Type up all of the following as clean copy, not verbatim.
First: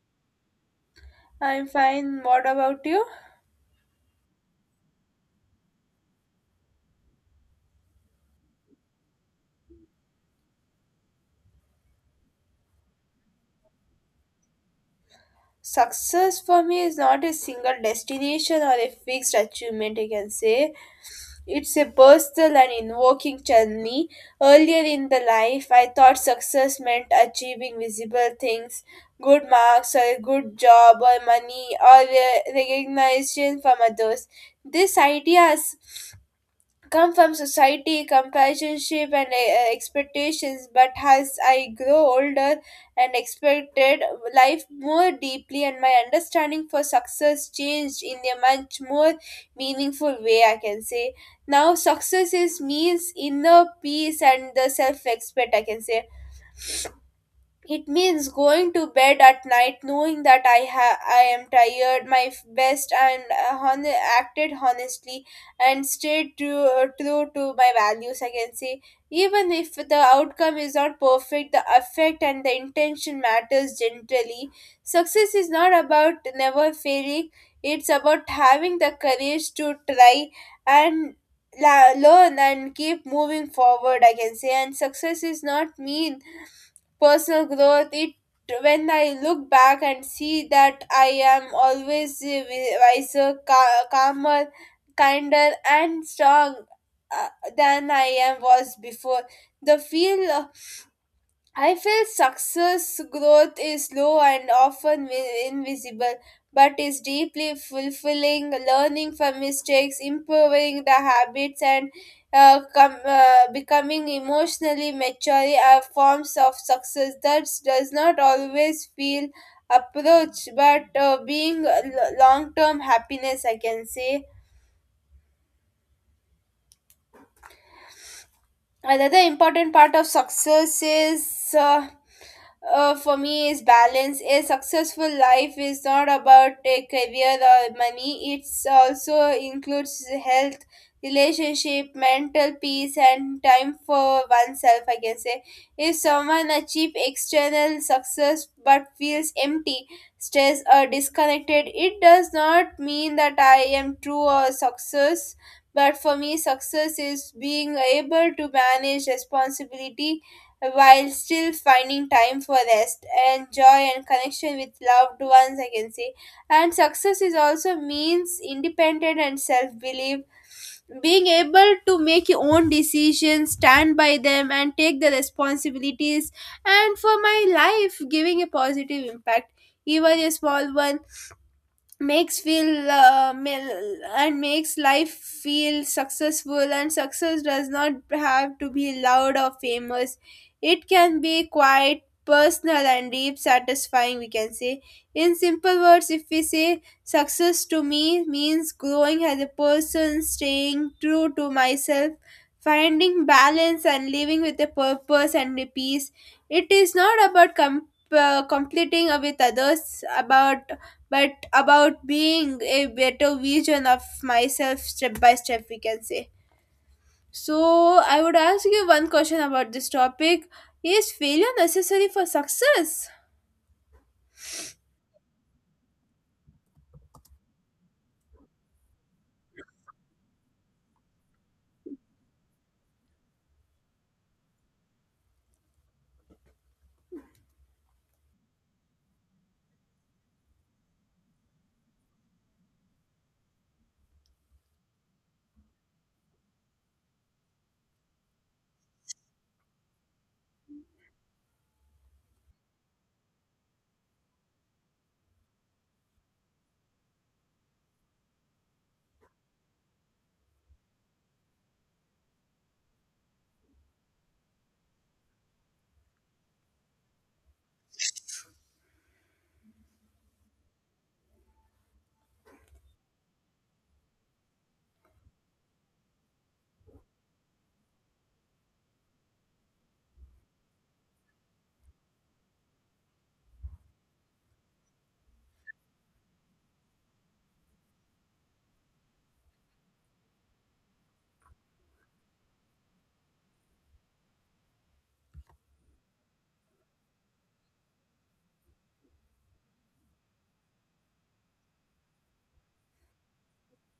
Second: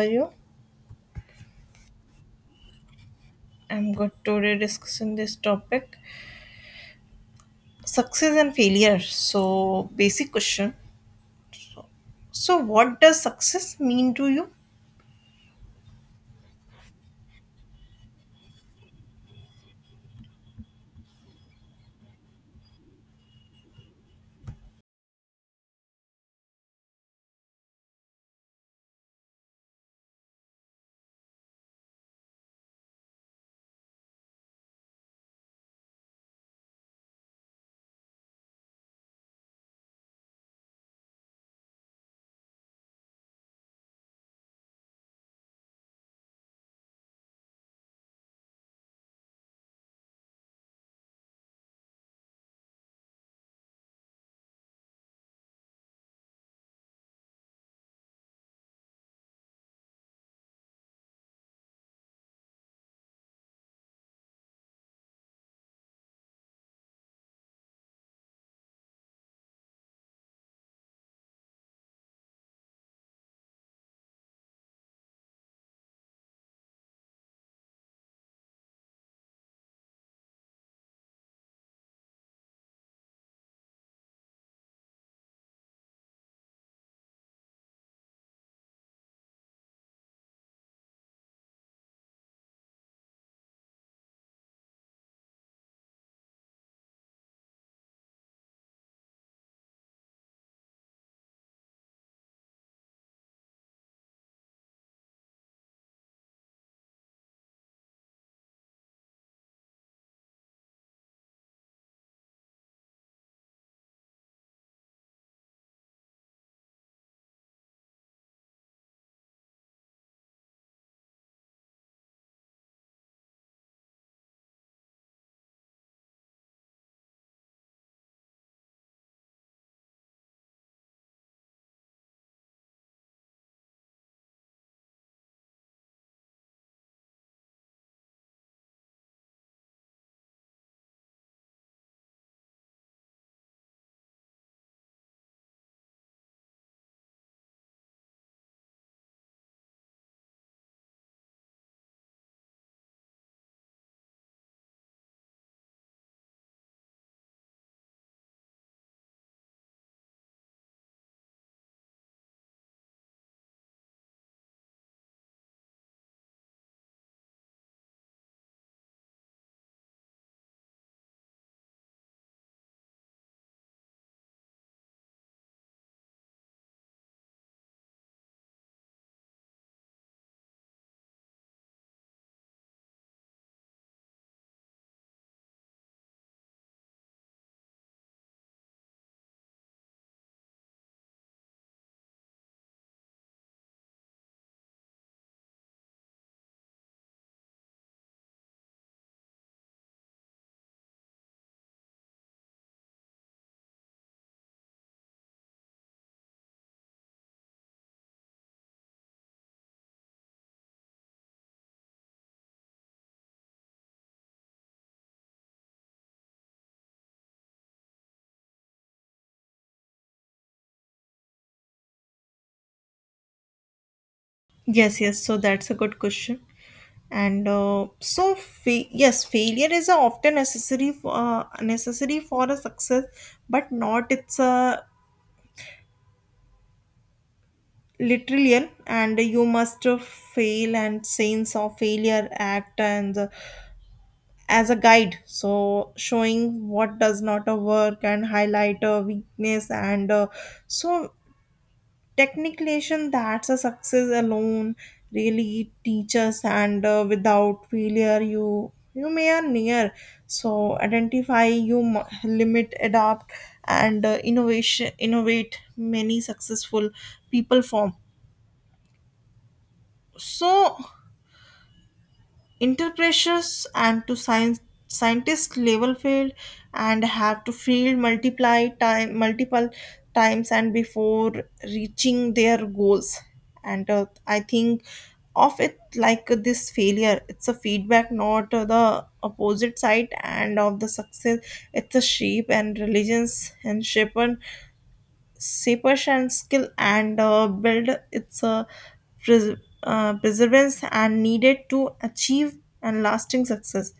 Are you? I'm fine. What about you? I'm good. Today discussing this topic, success and failure. So basic question. So what does success mean to you? Success for me is not a single destination or a fixed achievement, I can say. It's a personal and invoking journey. Earlier in the life, I thought success meant achieving visible things, good marks, or a good job, or money, or recognition from others. This idea has come from society, companionship, and expectations. But as I grow older and expected life more deeply, and my understanding for success changed in a much more meaningful way, I can say. Now, success is means inner peace and the self respect, I can say it means going to bed at night knowing that I am tired, my best, and acted honestly and stayed true, true to my values. I can say, even if the outcome is not perfect, the effect and the intention matters generally. Success is not about never failing; it's about having the courage to try and learn and keep moving forward. I can say, and success is not mean personal growth it when I look back and see that I am always wiser calmer kinder and strong uh, than I am was before the feel I feel success growth is slow and often invisible, but is deeply fulfilling. Learning from mistakes, improving the habits, and becoming emotionally mature are forms of success that does not always feel approach, but being long term happiness, I can say. Another important part of success is. For me, is balance. A successful life is not about a career or money. It's also includes health, relationship, mental peace, and time for oneself. I can say if someone achieve external success but feels empty, stressed, or disconnected, it does not mean that I am true or success. But for me, success is being able to manage responsibility while still finding time for rest and joy and connection with loved ones, I can say. And success is also means independent and self-belief, being able to make your own decisions, stand by them and take the responsibilities. And for my life giving a positive impact, even a small one, makes feel mil- and makes life feel successful. And success does not have to be loud or famous, it can be quite personal and deep satisfying, we can say. In simple words, if we say success to me means growing as a person, staying true to myself, finding balance and living with a purpose and a peace. It is not about completing with others about, but about being a better version of myself, step by step, we can say. So I would ask you one question about this topic: is failure necessary for success? Yes, yes. So that's a good question. And yes, failure is a often necessary for a success, but not it's a literal, and you must fail and sense of failure act and the as a guide, so showing what does not a work and highlight a weakness. And so technication, that's a success alone really teaches. And without failure, you may are near. So identify limit, adapt, and innovation innovate. Many successful people form, so inter, and to science, scientist level field, and have to field multiply time multiple times, and before reaching their goals. And I think of it like this: failure, it's a feedback, not the opposite side and of the success. It's a shape and religions and shape seepage and skill, and build its pres- perseverance and needed to achieve and lasting success.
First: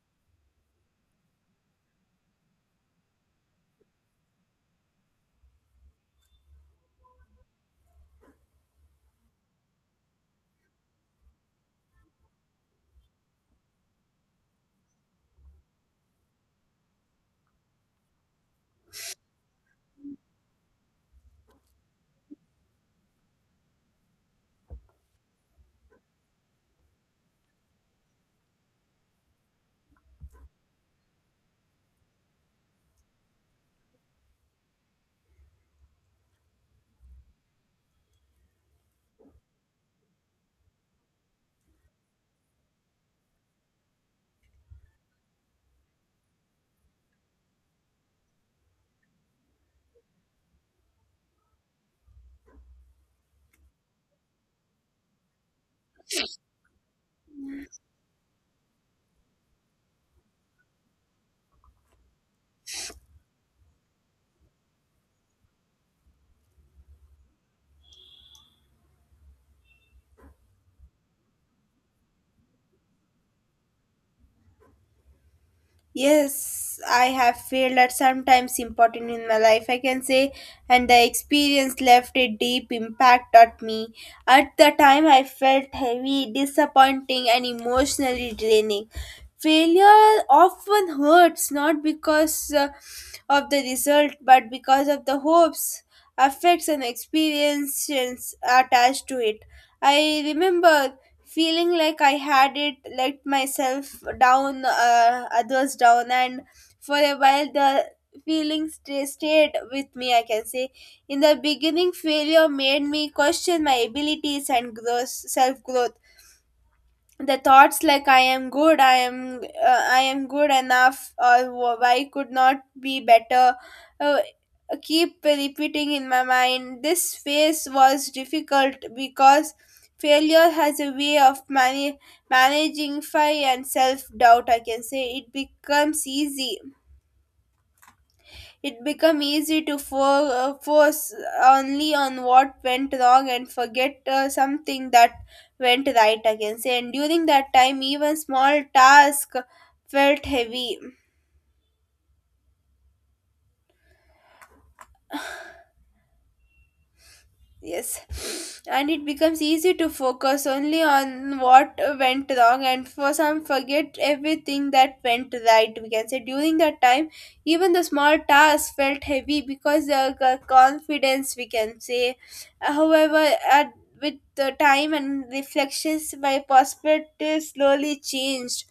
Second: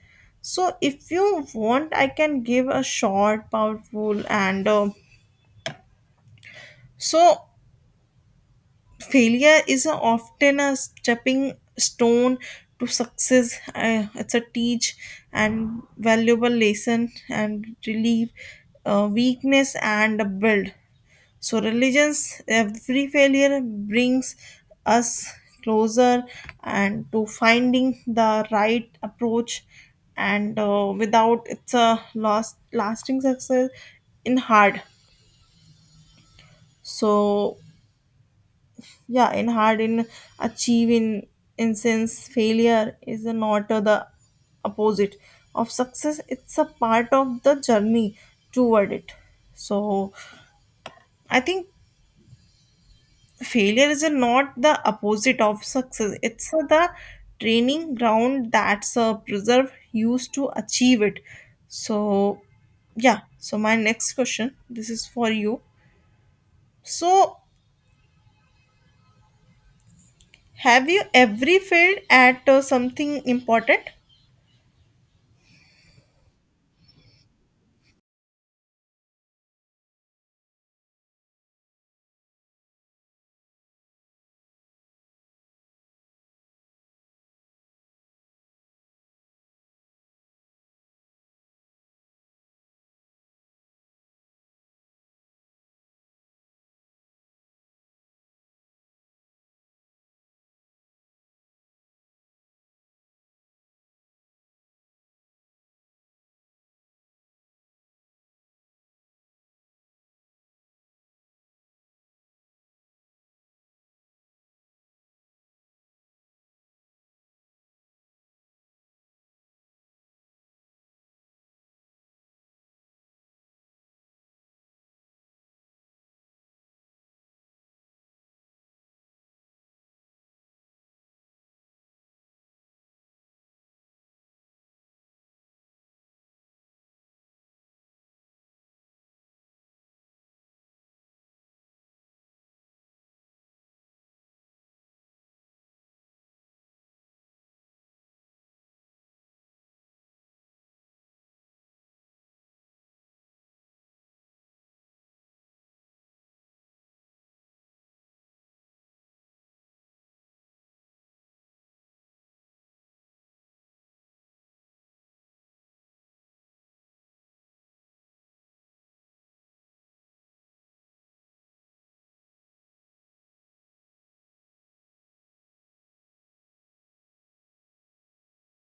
So if you want, I can give a short, powerful, and so failure is often a stepping stone to success. It's a teach and valuable lesson and relieve weakness and build. So, religions, every failure brings us closer and to finding the right approach, and without, it's a lost lasting success in hard. So, yeah, in hard in achieving, in sense, failure is not the opposite of success. It's a part of the journey toward it. So, I think failure is not the opposite of success, it's the training ground that's preserve used to achieve it. So, yeah, so my next question, this is for you. So have you ever failed at something important? Yes, I have failed at sometimes important in my life, I can say, and the experience left a deep impact on me. At the time, I felt heavy, disappointing, and emotionally draining. Failure often hurts not because of the result, but because of the hopes, affects, and experiences attached to it. I remember feeling like I had it let myself down, others down, and for a while the feeling sta stayed with me. I can say in the beginning, failure made me question my abilities and growth, self growth. The thoughts like I am good, I am good enough, or why could not be better uh, keep repeating in my mind. This phase was difficult because failure has a way of managing fear and self doubt, I can say. It became easy to focus only on what went wrong and forget something that went right, I can say. And during that time, even small tasks felt heavy. Yes, and it becomes easy to focus only on what went wrong, and for some, forget everything that went right. We can say during that time, even the small tasks felt heavy because the confidence, we can say. However, at, with the time and reflections, my perspective slowly changed.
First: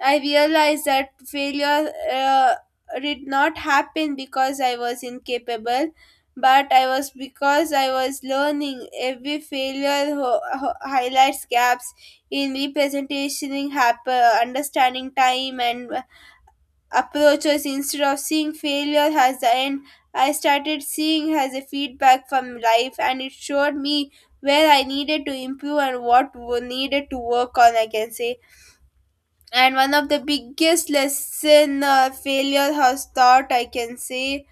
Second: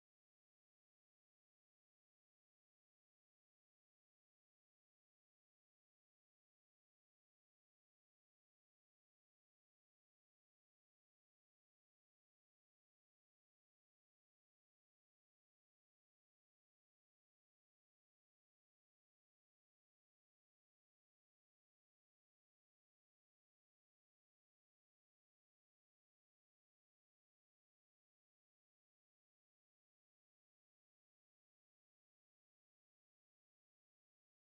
I realized that failure did not happen because I was incapable but I was because I was learning. Every failure highlights gaps in representation, understanding time and approaches instead of seeing failure as the end. I started seeing as a feedback from life and it showed me where I needed to improve and what needed to work on, I can say. And one of the biggest lesson failure has taught, I can say,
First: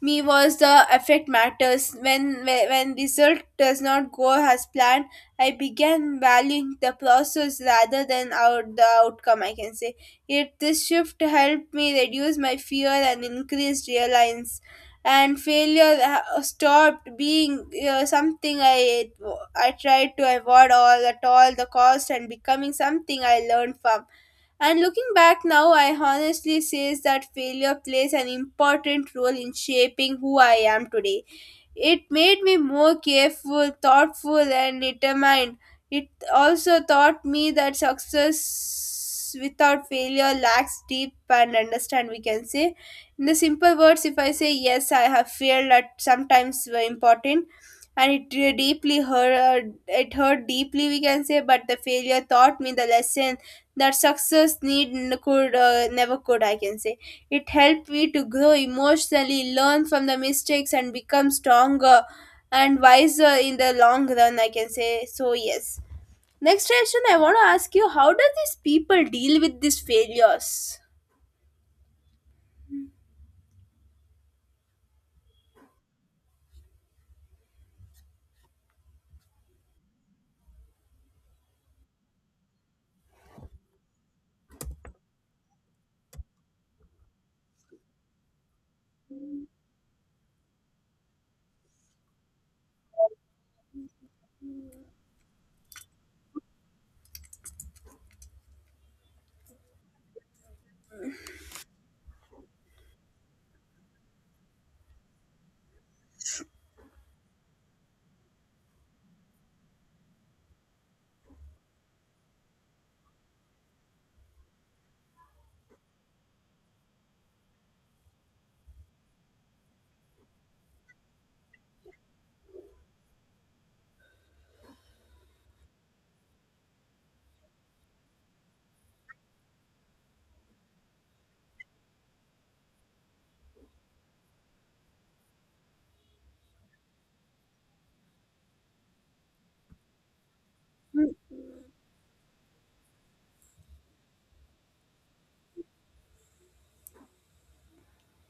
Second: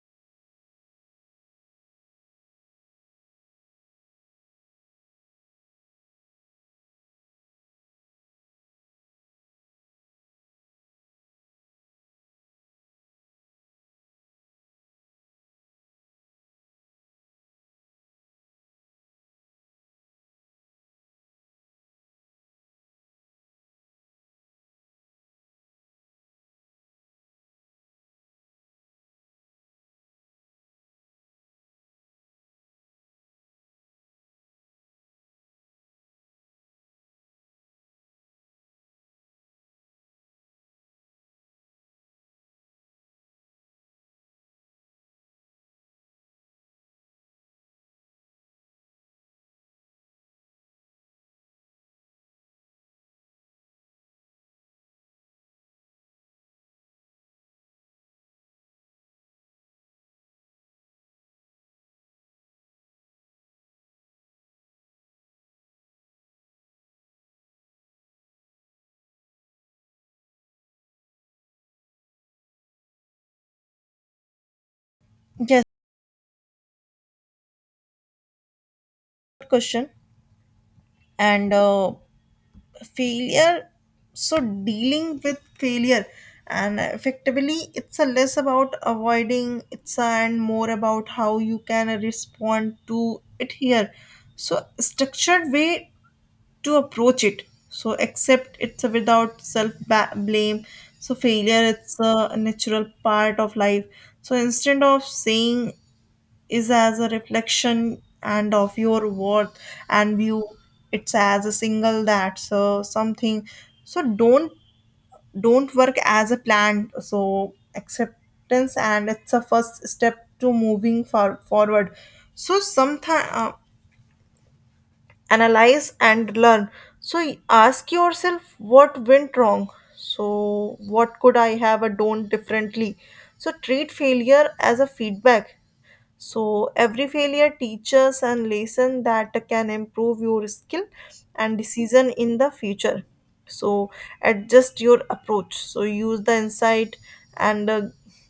me was the effect matters. When result does not go as planned, I began valuing the process rather than out the outcome, I can say. It this shift helped me reduce my fear and increased reliance, and stopped being something I tried to avoid all at all the cost, and becoming something I learned from. And looking back now, I honestly says that failure plays an important role in shaping who I am today. It made me more careful, thoughtful, and determined. It also taught me that success without failure lacks deep and understand, we can say. In the simple words, if I say yes, I have failed at sometimes were important and deeply hurt, it hurt deeply, we can say. But the failure taught me the lesson that success need could never could, I can say. It helped me to grow emotionally, learn from the mistakes, and become stronger and wiser in the long run, I can say. So yes, next question I want to ask you: how do these people deal with these failures? Yes, good question. And failure, so dealing with failure and effectively, it's a less about avoiding it's a, and more about how you can respond to it here. So structured way to approach it. So accept it's a without self blame. So failure, it's a natural part of life. So instead of saying is as a reflection and of your worth, and view it's as a single that, so something. So don't work as a plan. So acceptance and it's a first step to moving forward. So sometimes analyze and learn. So ask yourself what went wrong. So what could I have done differently? So treat failure as a feedback. So every failure teaches and lesson that can improve your skill and decision in the future. So adjust your approach. So use the insight and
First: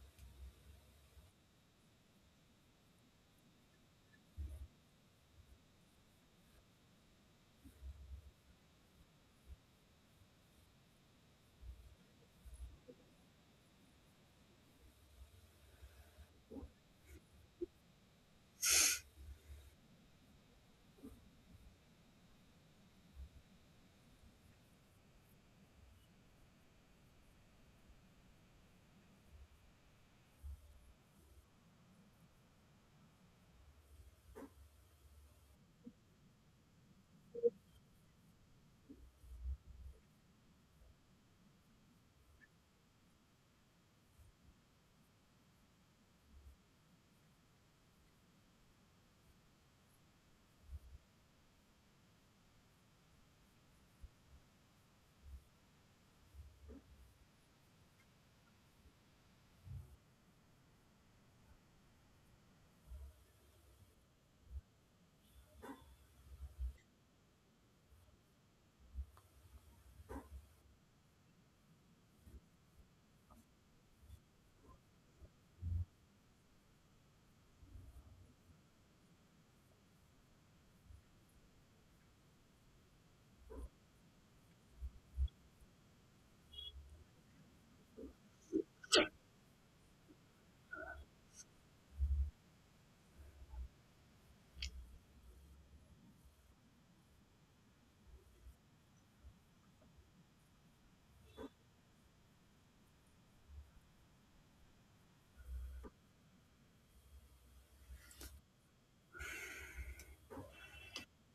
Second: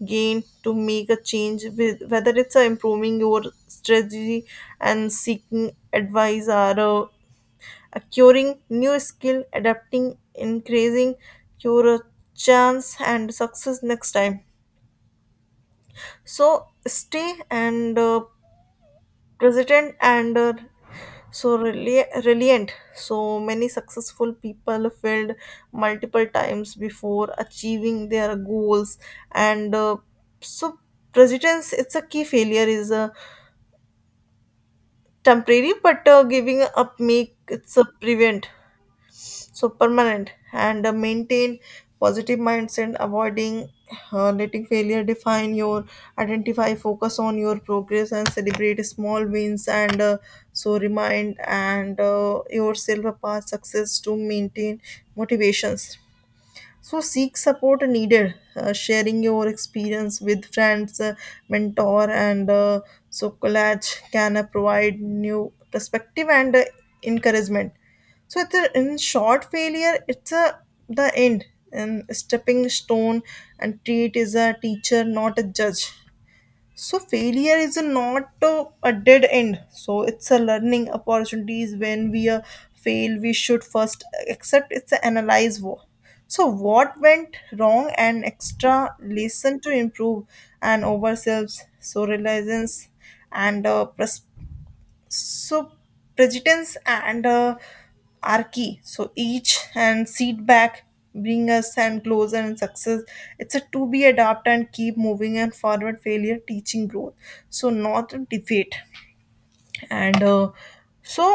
gain to make a change, with whether it's improving your strategy and seeking advice, or acquiring new skill, adapting, increasing your chance and success next time. So stay and President, and so resilient. So many successful people failed multiple times before achieving their goals. And so presidents, it's a key. Failure is a temporary, but giving up make it's a prevent, so permanent. And maintain positive mindset, avoiding letting failure define your identify, focus on your progress, and celebrate small wins. And so remind, and yourself a past success to maintain motivations. So seek support needed. Sharing your experience with friends, mentor, and so collage can provide new perspective and encouragement. So it's a, in short, failure, it's a the end and stepping stone, and treat is a teacher, not a judge. So failure is not a, a dead end. So it's a learning opportunities. When we fail, we should first accept it's a analyze so what went wrong and extra lesson to improve and ourselves. So resilience and so presidents, and are key. So each and seat back bring us and closer and success, it's a to be adapt and keep moving and forward. Failure teaching growth, so not a defeat. And so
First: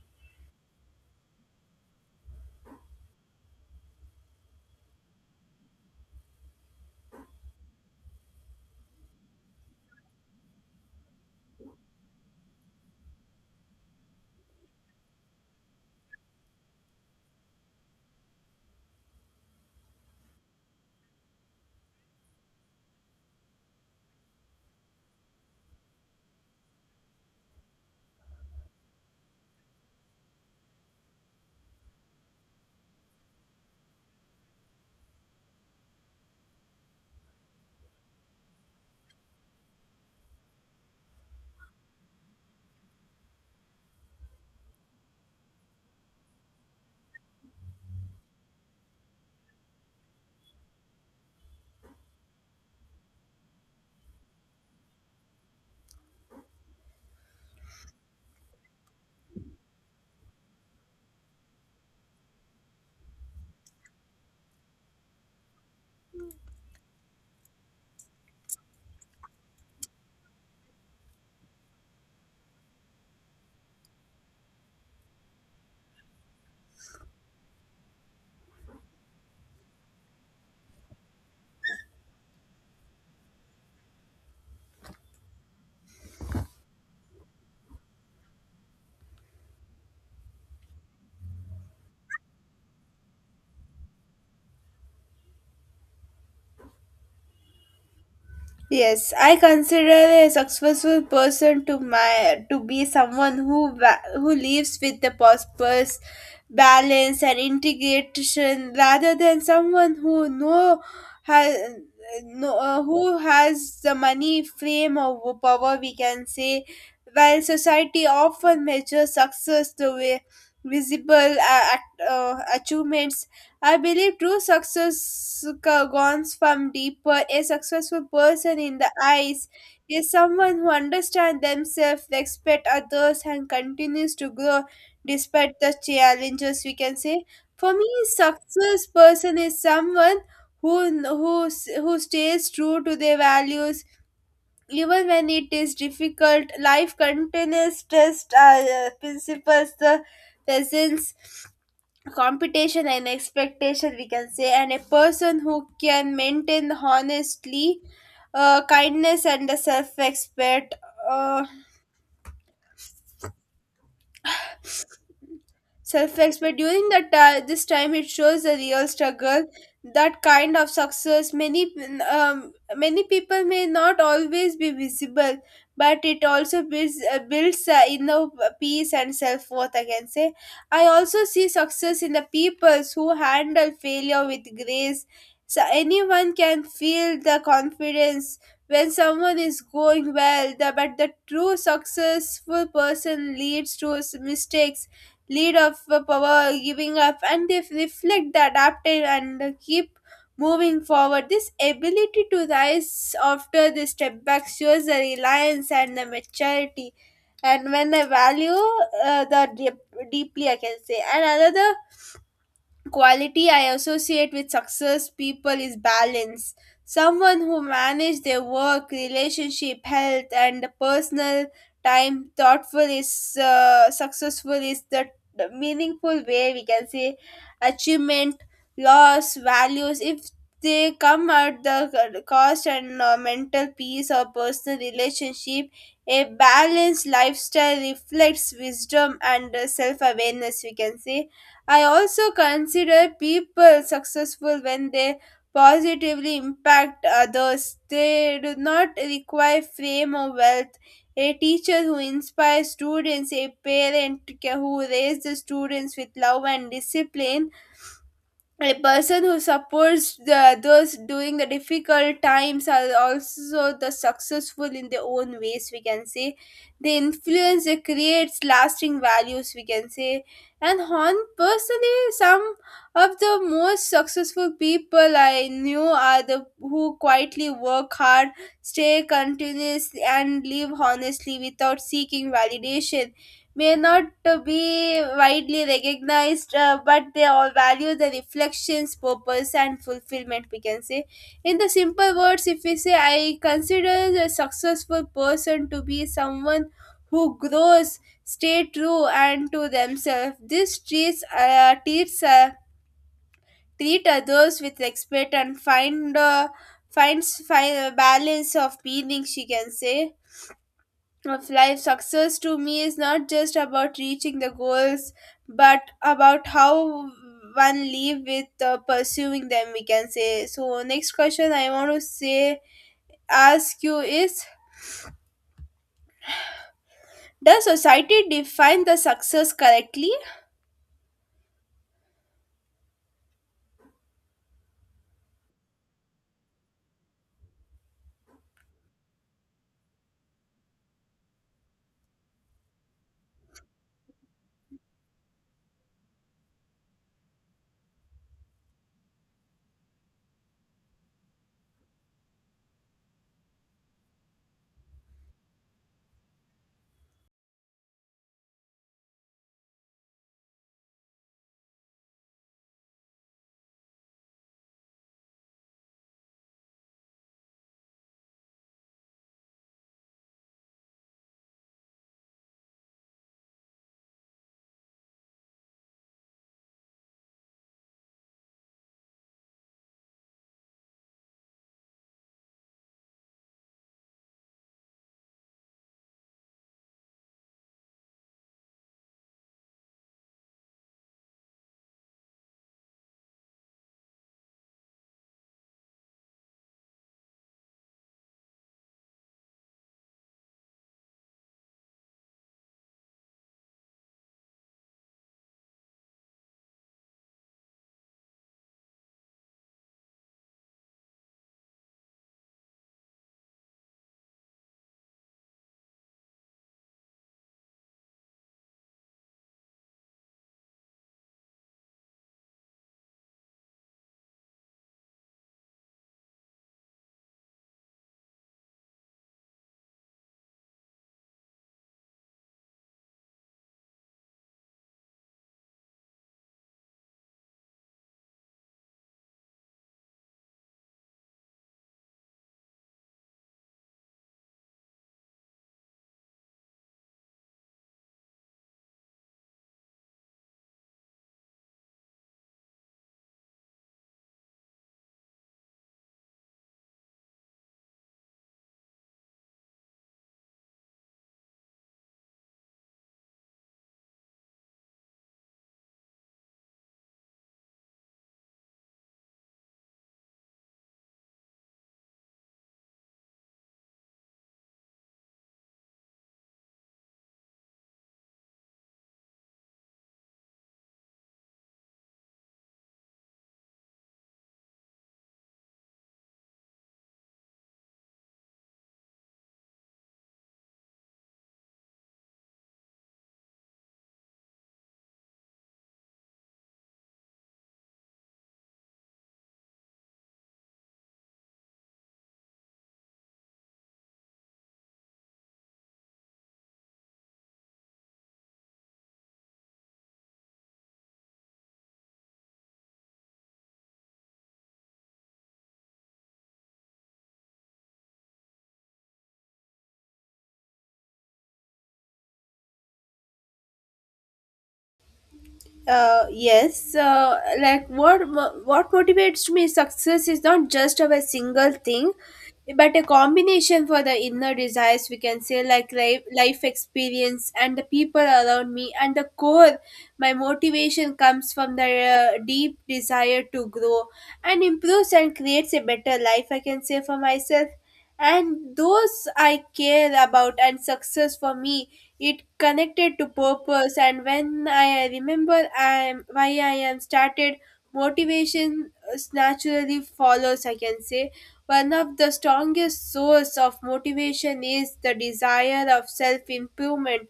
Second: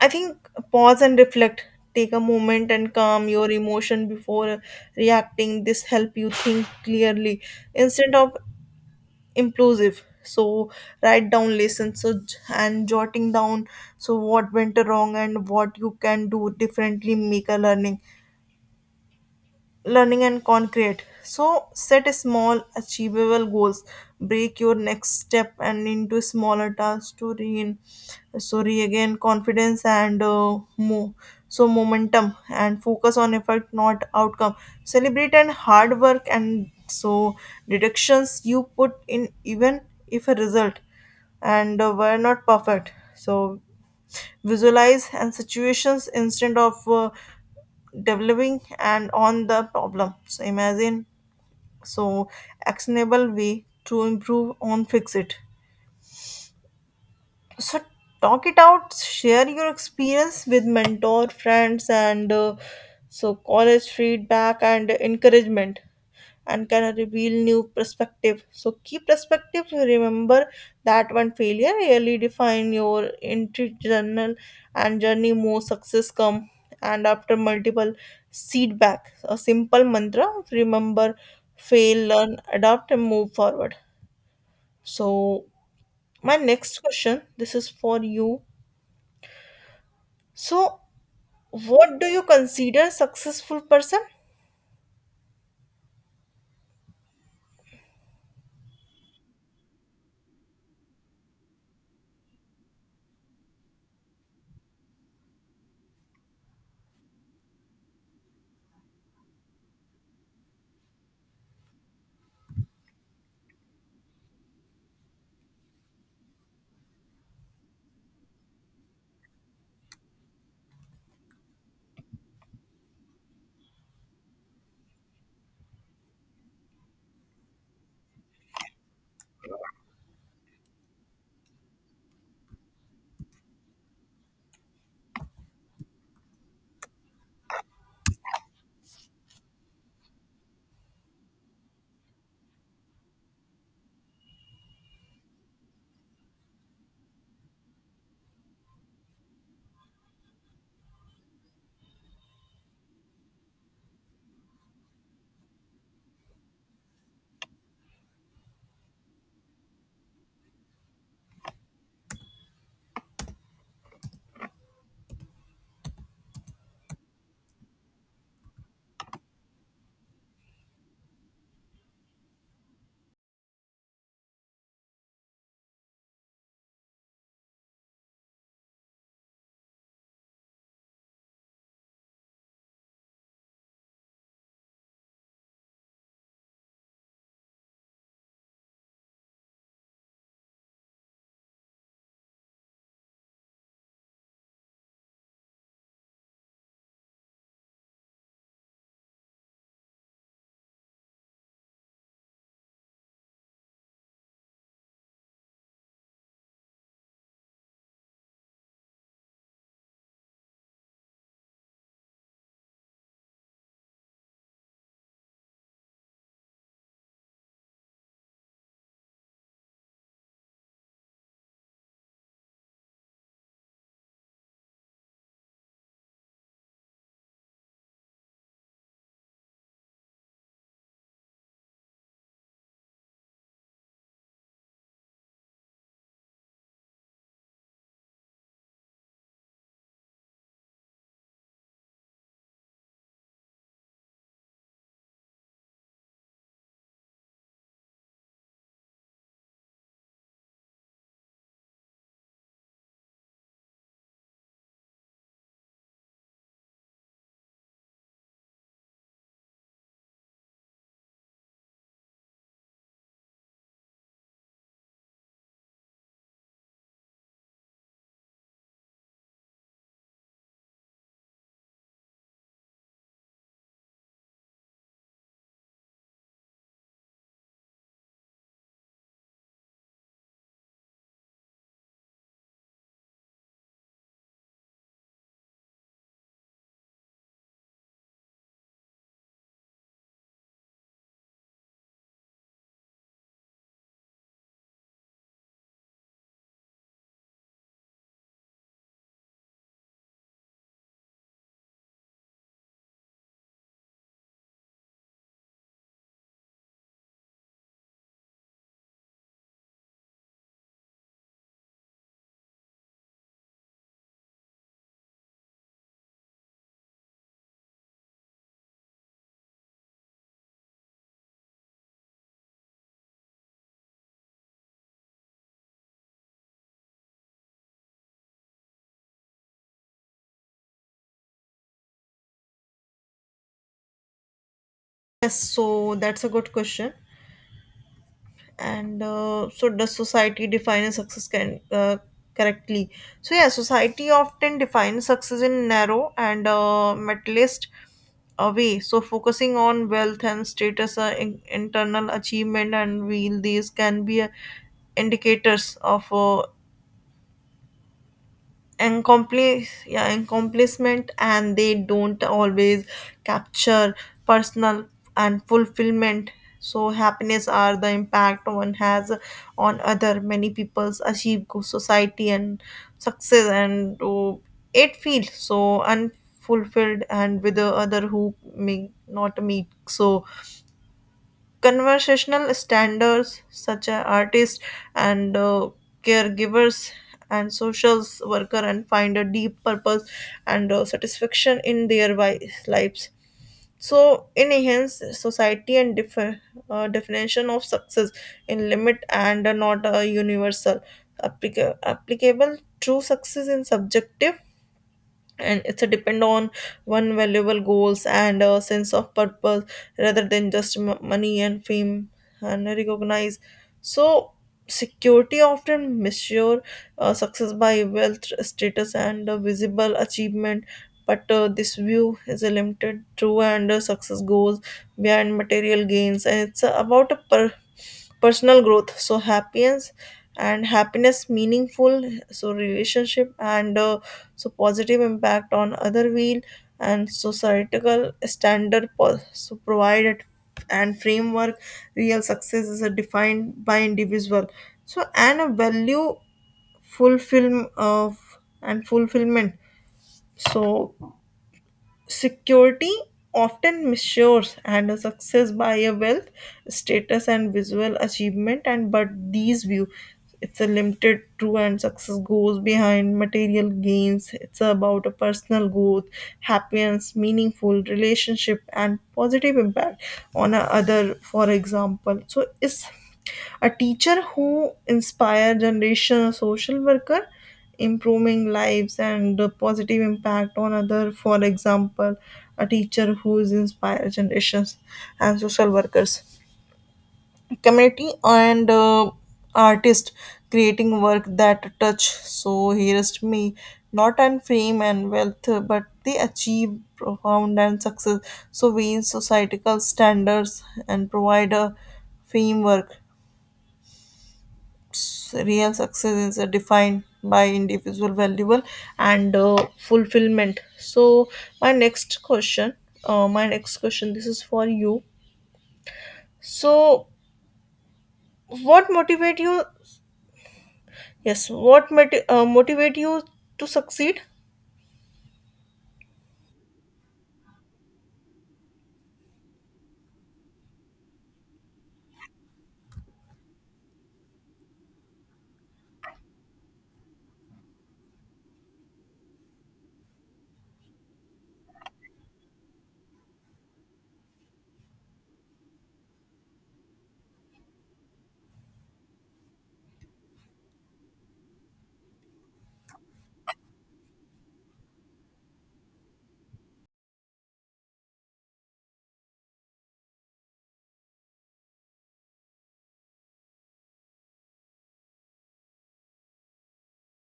I think, pause and reflect, take a moment and calm your emotion before reacting. This help you think clearly, instead of impulsive. So write down lessons. So and jotting down so what went wrong and what you can do differently, make a learning and concrete. So set small achievable goals, break your next step and into smaller tasks to regain, so regain confidence and so momentum, and focus on effort, not outcome. Celebrate and hard work and so deductions you put in, even if a result and were not perfect. So visualize and situations instead of developing and on the problem. So imagine, so actionable way to improve on fix it. So talk it out, share your experience with mentor friends and so college feedback and encouragement, and can reveal new perspective. So key perspective: remember that one failure really define your entry journal and journey, more success come and after multiple feedback. A simple mantra: remember, fail, learn, adapt, and move forward. So my next question, this is for you. So, what do you consider successful person? Yes, I consider a successful person to be someone who lives with the purpose, balance, and integration, rather than someone who no has no who has the money, fame, or power. We can say, while society often measures success the way visible achievements, I believe true success comes from deeper. A successful person in the eyes is someone who understands themselves, respects others, and continues to grow despite the challenges. We can say, for me, success person is someone who who who stays true to their values even when it is difficult. Life continues test principles, the presence competition and expectation, we can say. And a person who can maintain honestly, kindness and the self-respect uh, self-respect, but during that this time it shows the real struggle. That kind of success, many many people may not always be visible, but it also builds inner peace and self-worth, I can say. I also see success in the peoples who handle failure with grace. So anyone can feel the confidence when someone is going well, the, but the true successful person leads to mistakes, lead of power giving up, and they reflect the adaptive and keep moving forward. This ability to rise after the step back shows the reliance and the maturity, and when I value uh, the deep, deeply, I can say. And another quality I associate with success people is balance. Someone who manage their work, relationship, health, and personal time thoughtful is successful is the meaningful way, we can say. Achievement, loss, values. If they come at the cost and mental peace or personal relationship, a balanced lifestyle reflects wisdom and self awareness. We can say I also consider people successful when they positively impact others. They do not require fame or wealth. A teacher who inspires students, a parent who raises the students with love and discipline, a person who supports the, those during the difficult times are also the successful in their own ways, we can say. The influence they creates lasting values, we can say. And on personally, some of the most successful people I knew are the who quietly work hard, stay continuous, and live honestly without seeking validation. May not be widely recognized, but they all value the reflections, purpose, and fulfillment. We can say, in the simple words, if we say, I consider a successful person to be someone who grows, stay true, and to themselves. This treat others with respect and find a balance of meaning. She can say of life, success to me is not just about reaching the goals, but about how one live with pursuing them. We can say so. Next question I want to say ask you is: does society define the success correctly? Yes, so that's a good question. And so, does society define a success can, correctly? So, yeah, society often defines success in narrow and materialist a way. So, focusing on wealth and status, internal achievement, and real these can be indicators of accomplish, yeah, accomplishment, and they don't always capture personal and fulfillment. So happiness are the impact one has on other. Many people's achieve good society and success, and it feels so unfulfilled, and with the other who may not meet so conversational standards, such as artists and caregivers and social worker, and find a deep purpose and satisfaction in their lives. So in hence, society and definition of success in limit and not a universal applicable. True success in subjective, and it's a depend on one valuable goals and a sense of purpose, rather than just money and fame, and recognize. So security often measure success by wealth, status, and visible achievement. But this view is a limited true. And success goes beyond material gains, and it's about a personal growth. So happiness and happiness meaningful, so relationship and so positive impact on other wheel. And societal standard so provided and framework. Real success is defined by individual, so and a value, fulfillment of and fulfillment. So security often measures and a success by a wealth, status, and visual achievement. And but these view, it's a limited true, and success goes behind material gains. It's about a personal growth, happiness, meaningful relationship, and positive impact on a other. For example, so is a teacher who inspire generation, a social worker improving lives and the positive impact on other. For example, a teacher who is inspire generations and social workers community, and artist creating work that touch so hearest me, not on fame and wealth, but they achieve profound and success. So we in societal standards and provide a framework, real success is defined by individual valuable and fulfillment. So my next question. My next question, this is for you. So what motivate you? Yes, what motivate you to succeed? Yes, like what motivates me, success is not just of a single thing, but a combination for the inner desires, we can say, like life, experience and the people around me. And the core, my motivation comes from the deep desire to grow and improve and creates a better life, I can say, for myself and those I care about. And success for me, it connected to purpose, and when I remember I am why I am started, motivation naturally follows, I can say. One of the strongest source of motivation is the desire of self improvement.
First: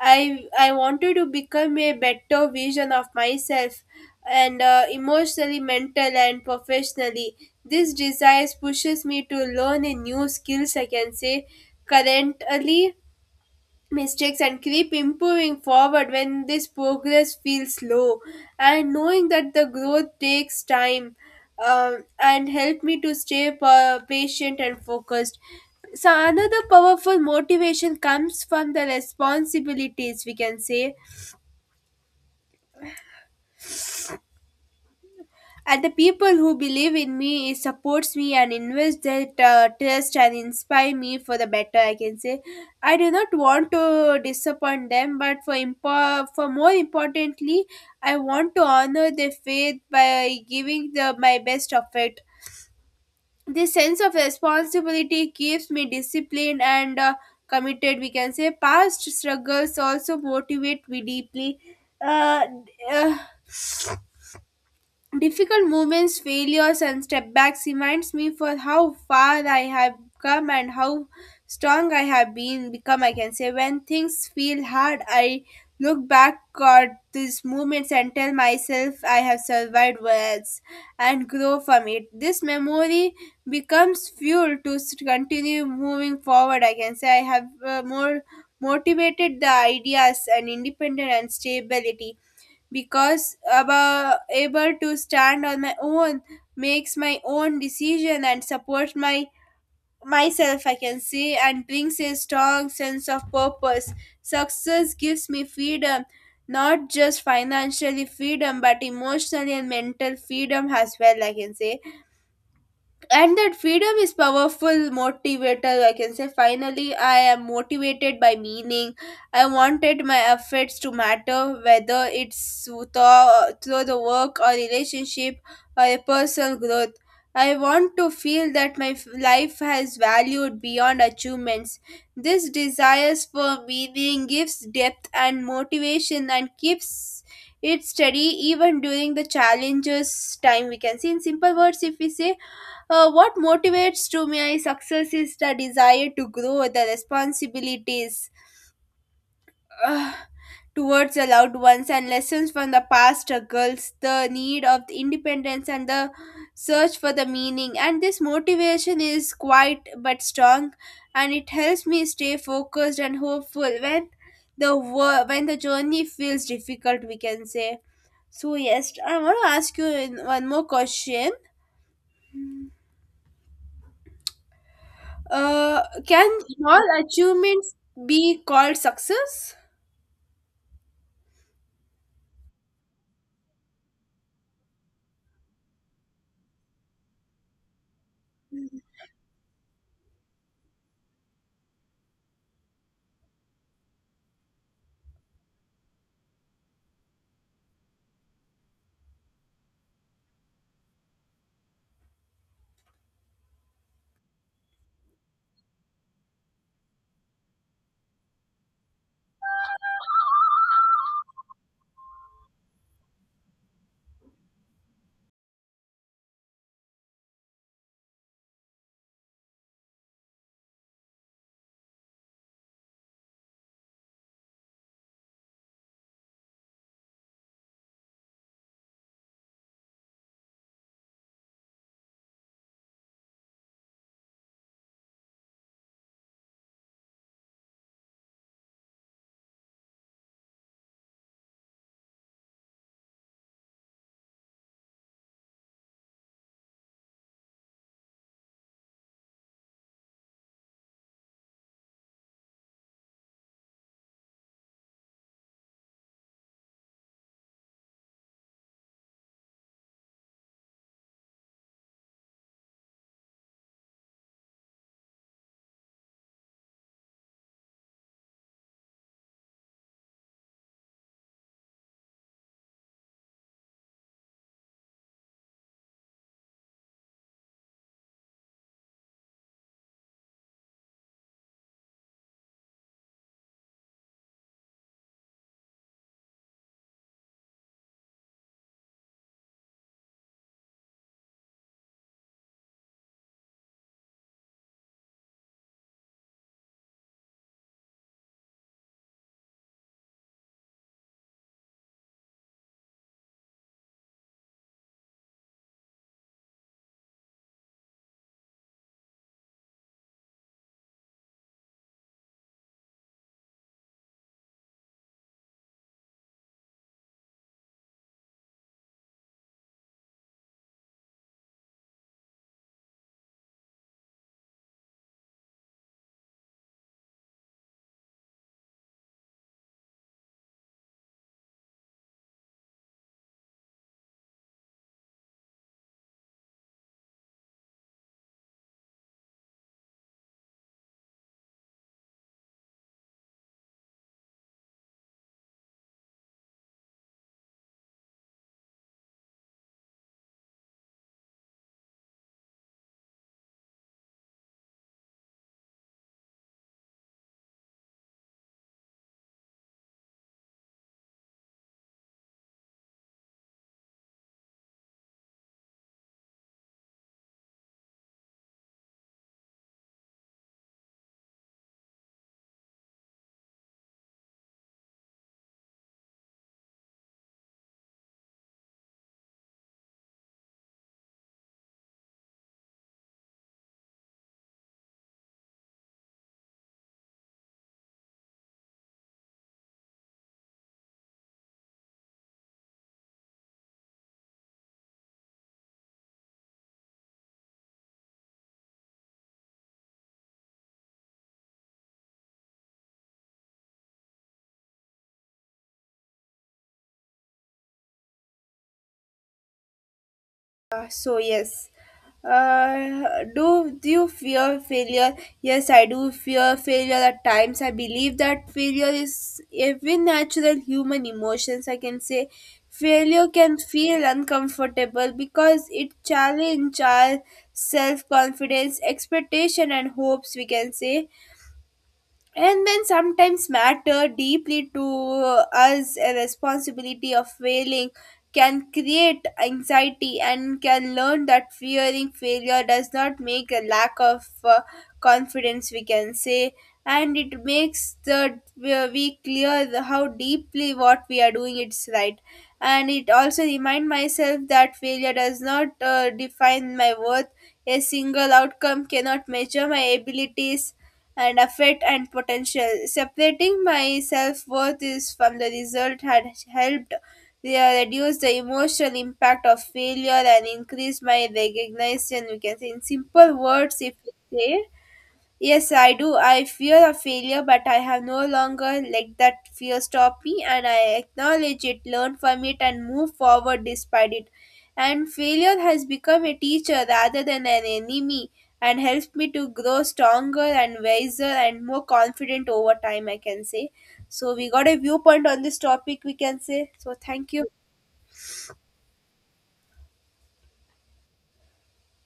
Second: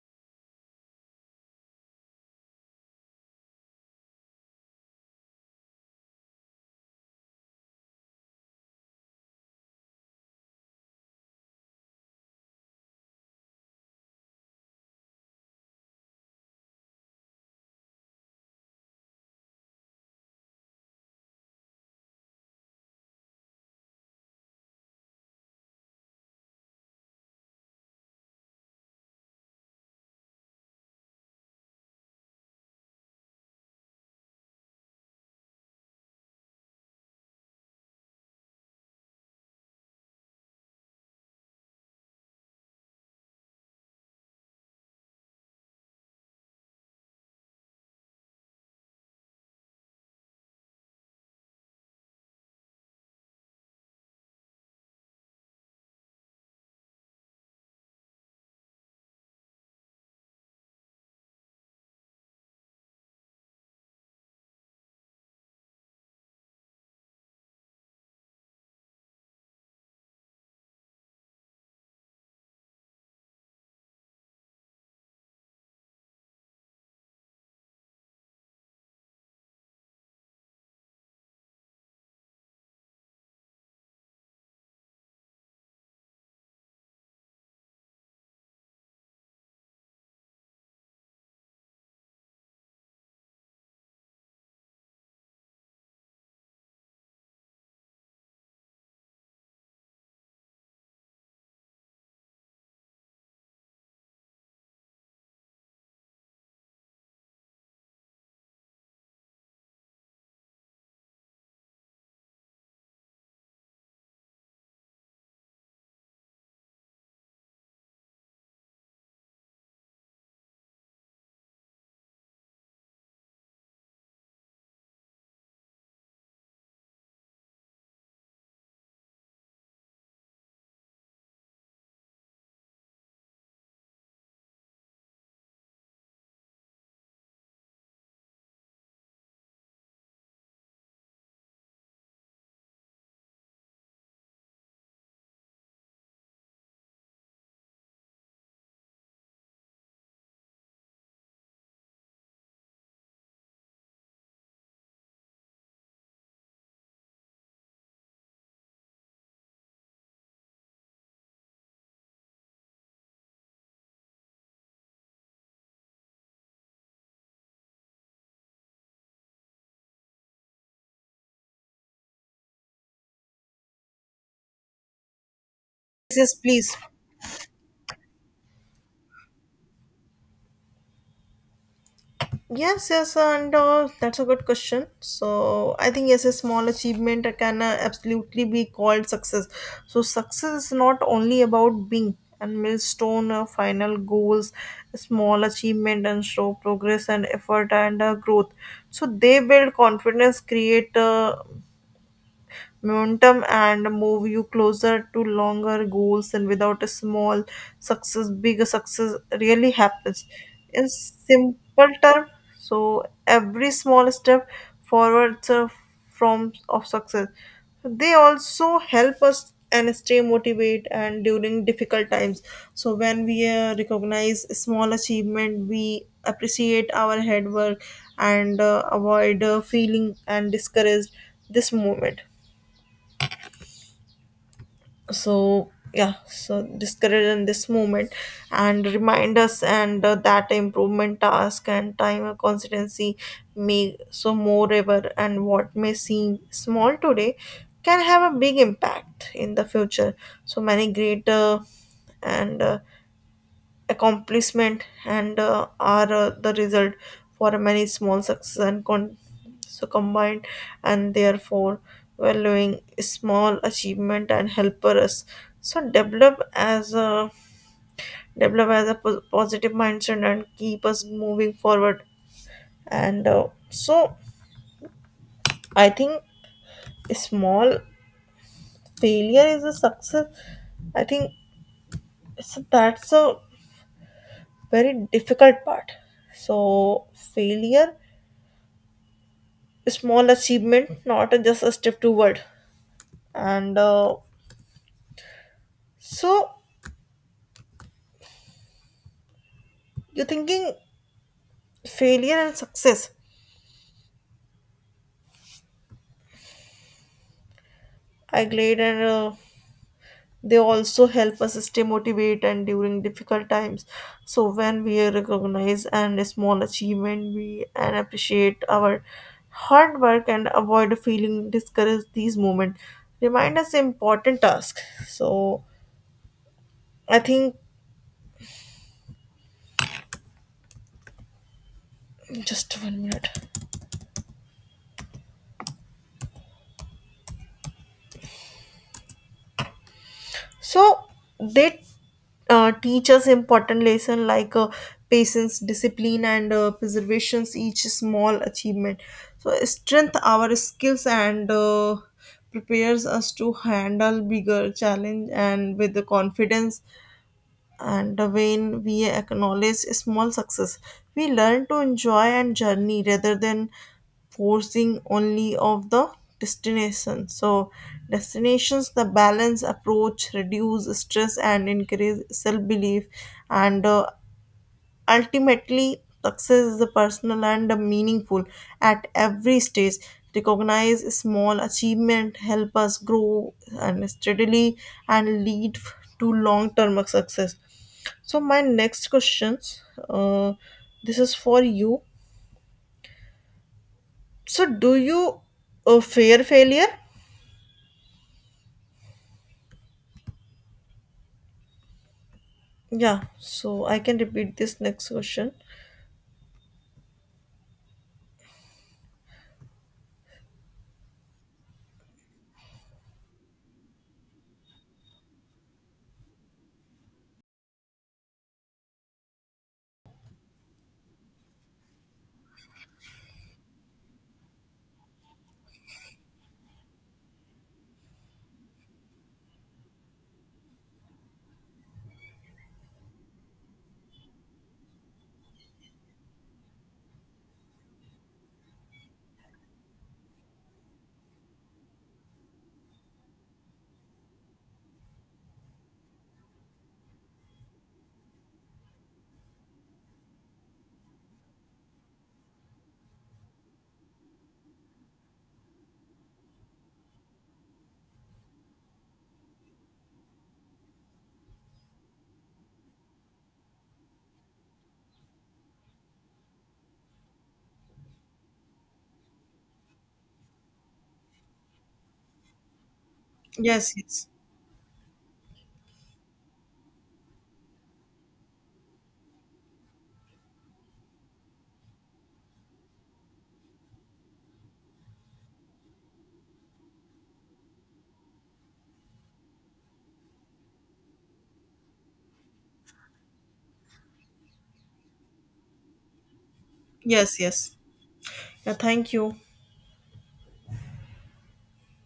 I wanted to become a better version of myself, and emotionally, mental, and professionally. This desire pushes me to learn a new skills, I can say, currently mistakes and keep improving forward when this progress feels slow, and knowing that the growth takes time. And help me to stay patient and focused. So another powerful motivation comes from the responsibilities, we can say, and the people who believe in me, it supports me and invest their trust and inspire me for the better, I can say. I do not want to disappoint them, but for more importantly, I want to honor their faith by giving the my best of it. This sense of responsibility keeps me disciplined and committed, we can say. Past struggles also motivate me deeply. uh, uh, Difficult moments, failures, and setbacks reminds me for how far I have come and how strong I have been become, I can say. When things feel hard, I look back at these moments and tell myself I have survived worse and grow from it. This memory becomes fuel to continue moving forward, I can say. I have more motivated the ideas and independent and stability, because about able to stand on my own, makes my own decision and support my myself, I can say, and brings a strong sense of purpose. Success gives me freedom, not just financially freedom, but emotionally and mental freedom as well, I can say. And that freedom is powerful motivator, I can say. Finally, I am motivated by meaning. I wanted my efforts to matter, whether it's through the work or relationship or a personal growth. I want to feel that my life has valued beyond achievements. This desires for meaning gives depth and motivation and keeps it steady even during the challenges time, we can see. In simple words, if we say, what motivates to my success is the desire to grow, the responsibilities uh, towards the loved ones, and lessons from the past struggles, the need of the independence, and the search for the meaning. And this motivation is quite but strong, and it helps me stay focused and hopeful when when the journey feels difficult, we can say. So, yes, I want to ask you one more question. Uh, can Yes, please. small achievements be called success? Yes, yes, and that's a good question. So I think yes, a small achievement can absolutely be called success. So success is not only about being and milestone, final goals, small achievement, and show progress and effort and growth. So they build confidence, create momentum, and move you closer to longer goals. And without a small success, big success really happens in simple term. So every small step forwards a form of success. They also help us and stay motivated and during difficult times. So when we recognize small achievement, we appreciate our hard work and avoid feeling and discouraged this moment. So yeah, so discourage in this moment, and remind us, and that improvement task and time or consistency may. So moreover, and what may seem small today can have a big impact in the future. So many greater and accomplishment, and are the result for many small success and so combined. And therefore, valuing small achievement and helper us, so develop as a positive mindset, and keep us moving forward. And so I think small failure is a success, I think. So that's a very difficult part. So failure, small achievement, not just a step toward. And so you're thinking failure and success. I glad. And they also help us stay motivated and during difficult times. So when we recognize and a small achievement, we and appreciate our hard work and avoid feeling discouraged. These moments remind us important task. So I think, just one minute. So they teach us important lesson, like patience, discipline, and preservations. Each small achievement so strength our skills, and prepares us to handle bigger challenge and with the confidence. And when we acknowledge small success, we learn to enjoy and journey rather than forcing only of the destination. So destinations the balance approach reduce stress and increase self-belief. And ultimately, success is personal and meaningful at every stage. Recognize small achievement, help us grow and steadily and lead to long-term success. So my next questions, uh, this is for you. So do you fear failure? Yeah. So I can repeat this next question. So yes. Uh, do you fear failure? Yes, I do fear failure at times. I believe that failure is even natural human emotions, I can say. Failure can feel uncomfortable because it challenges our self confidence, expectation, and hopes, we can say. And then sometimes matter deeply to us, a responsibility of failing can create anxiety, and can learn that fearing failure does not make a lack of confidence, we can say. And it makes the we clear how deeply what we are doing it's right. And it also remind myself that failure does not define my worth. A single outcome cannot measure my abilities and effort and potential. Separating my self worth is from the result had helped reduce the emotional impact of failure and increase my recognition, we can say. In simple words, if Yes. Yes. we say, yes, I do. I fear a failure, but I have no longer let that fear stop me, and I acknowledge it, learn from it, and move forward despite it. And failure has become a teacher rather than an enemy, and helps me to grow stronger and wiser and more confident over time, I can say. So, we got a viewpoint on this topic, we can say. So, thank Yes. you. Yes. Yeah. Thank you.